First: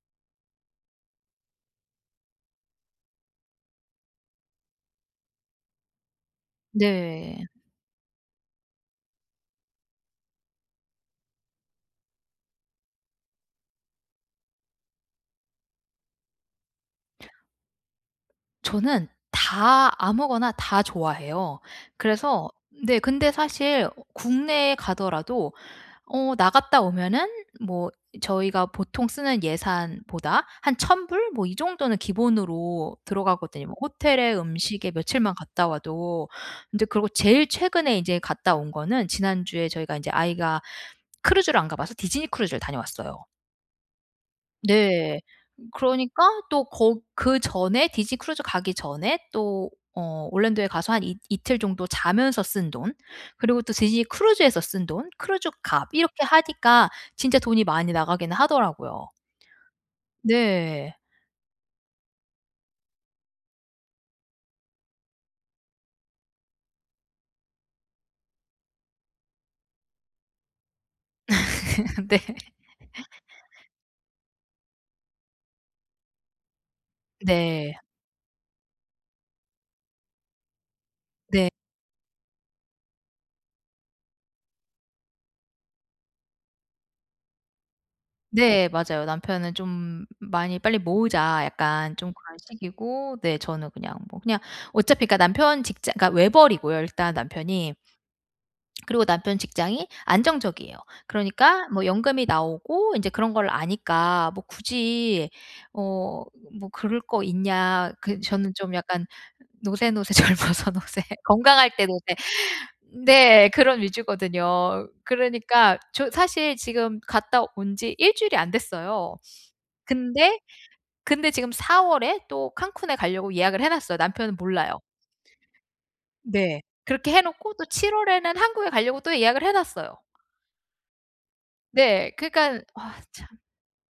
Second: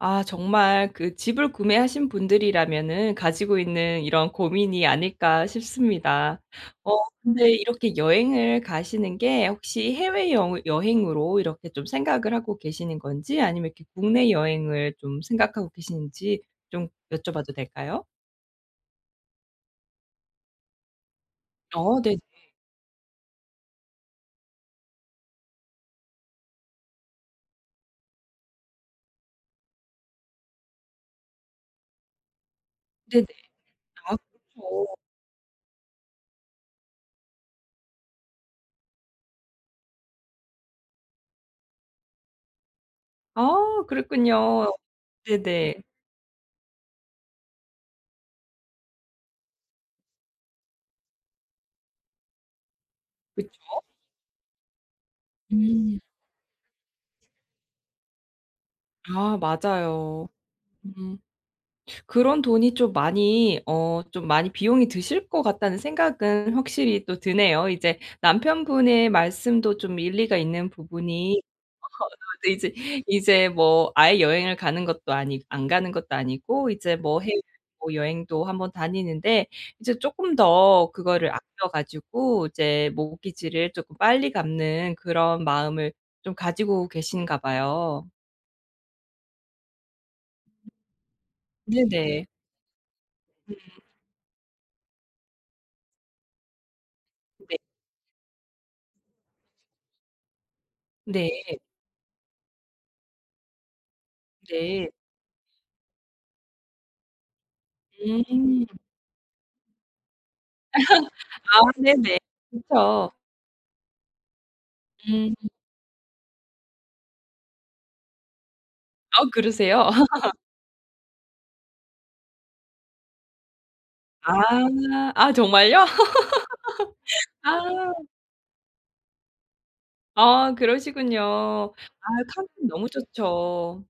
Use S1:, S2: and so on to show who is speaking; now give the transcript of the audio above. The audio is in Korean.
S1: 아 정말 그 집을 구매하신 분들이라면은 가지고 있는 이런 고민이 아닐까 싶습니다. 어
S2: 네.
S1: 근데 이렇게 여행을 가시는 게 혹시 해외여 여행으로 이렇게 좀 생각을 하고 계시는 건지 아니면 이렇게 국내 여행을 좀 생각하고 계시는지 좀 여쭤봐도 될까요?
S2: 저는 다 아무거나 다 좋아해요.
S1: 어 네네.
S2: 그래서 네. 근데 사실 국내에 가더라도 어 나갔다 오면은 뭐 저희가 보통 쓰는 예산보다 한 1000 불 뭐 이 정도는 기본으로
S1: 네네.
S2: 들어가거든요. 뭐
S1: 아
S2: 호텔에 음식에
S1: 그렇죠.
S2: 며칠만 갔다 와도. 근데 그러고 제일 최근에 이제 갔다 온 거는 지난주에 저희가 이제 아이가 크루즈를 안 가봐서 디즈니 크루즈를 다녀왔어요.
S1: 아 그랬군요.
S2: 네.
S1: 네네.
S2: 그러니까 또 거 그 전에 디즈니 크루즈 가기 전에 또 어 올랜도에 가서 한 이틀 정도 자면서 쓴 돈,
S1: 그쵸?
S2: 그리고 또 디즈니 크루즈에서 쓴 돈, 크루즈 값
S1: 음.
S2: 이렇게 하니까 진짜 돈이 많이 나가긴 하더라고요.
S1: 아 맞아요.
S2: 네.
S1: 음 그런 돈이 좀 많이 어 좀 많이 비용이 드실 것 같다는 생각은 확실히 또 드네요. 이제 남편분의 말씀도 좀 일리가 있는 부분이 어
S2: 네.
S1: 네, 이제 이제 뭐 아예 여행을 가는 것도 아니 안 가는 것도 아니고 이제 뭐 해외
S2: 네.
S1: 뭐 여행도 한번 다니는데 이제 쪼끔 더 그거를
S2: 네.
S1: 아껴 가지고 이제 mortgage를 쪼끔 빨리 갚는 그런 마음을 좀 가지고 계신가 봐요.
S2: 네. 맞아요. 남편은 좀 '많이 빨리 모으자.' 약간 좀
S1: 네네.
S2: 그런 식이고 네,
S1: 음.
S2: 저는 그냥 뭐 그냥 어차피 남편 직장 그니까 외벌이고요. 일단
S1: 네.
S2: 남편이. 그리고 남편 직장이 안정적이에요.
S1: 네.
S2: 그러니까 뭐 연금이 나오고 인제 그런 걸 아니까 뭐
S1: 네.
S2: 굳이 어 뭐 그럴 거 있냐. 그 저는
S1: 음.
S2: 좀 약간 '노세노세 젊어서 노세.
S1: 아
S2: 건강할 때 노세.'
S1: 네네. 그렇죠.
S2: 네. 그런 위주거든요.
S1: 음.
S2: 그러니까 저 사실 지금 갔다 온 지 1 주일이 안 됐어요.
S1: 아 그러세요?
S2: 근데, 근데 지금 4 월에 또 칸쿤에 가려고 예약을 해 놨어요.
S1: 아
S2: 남편은 몰라요.
S1: 아 정말요?
S2: 네. 그렇게 해
S1: 아.
S2: 놓고 또 7 월에는 한국에 가려고 또 예약을 해 놨어요.
S1: 아 그러시군요. 아
S2: 네. 그니깐
S1: 칸쿤 너무
S2: 아 참.
S1: 좋죠.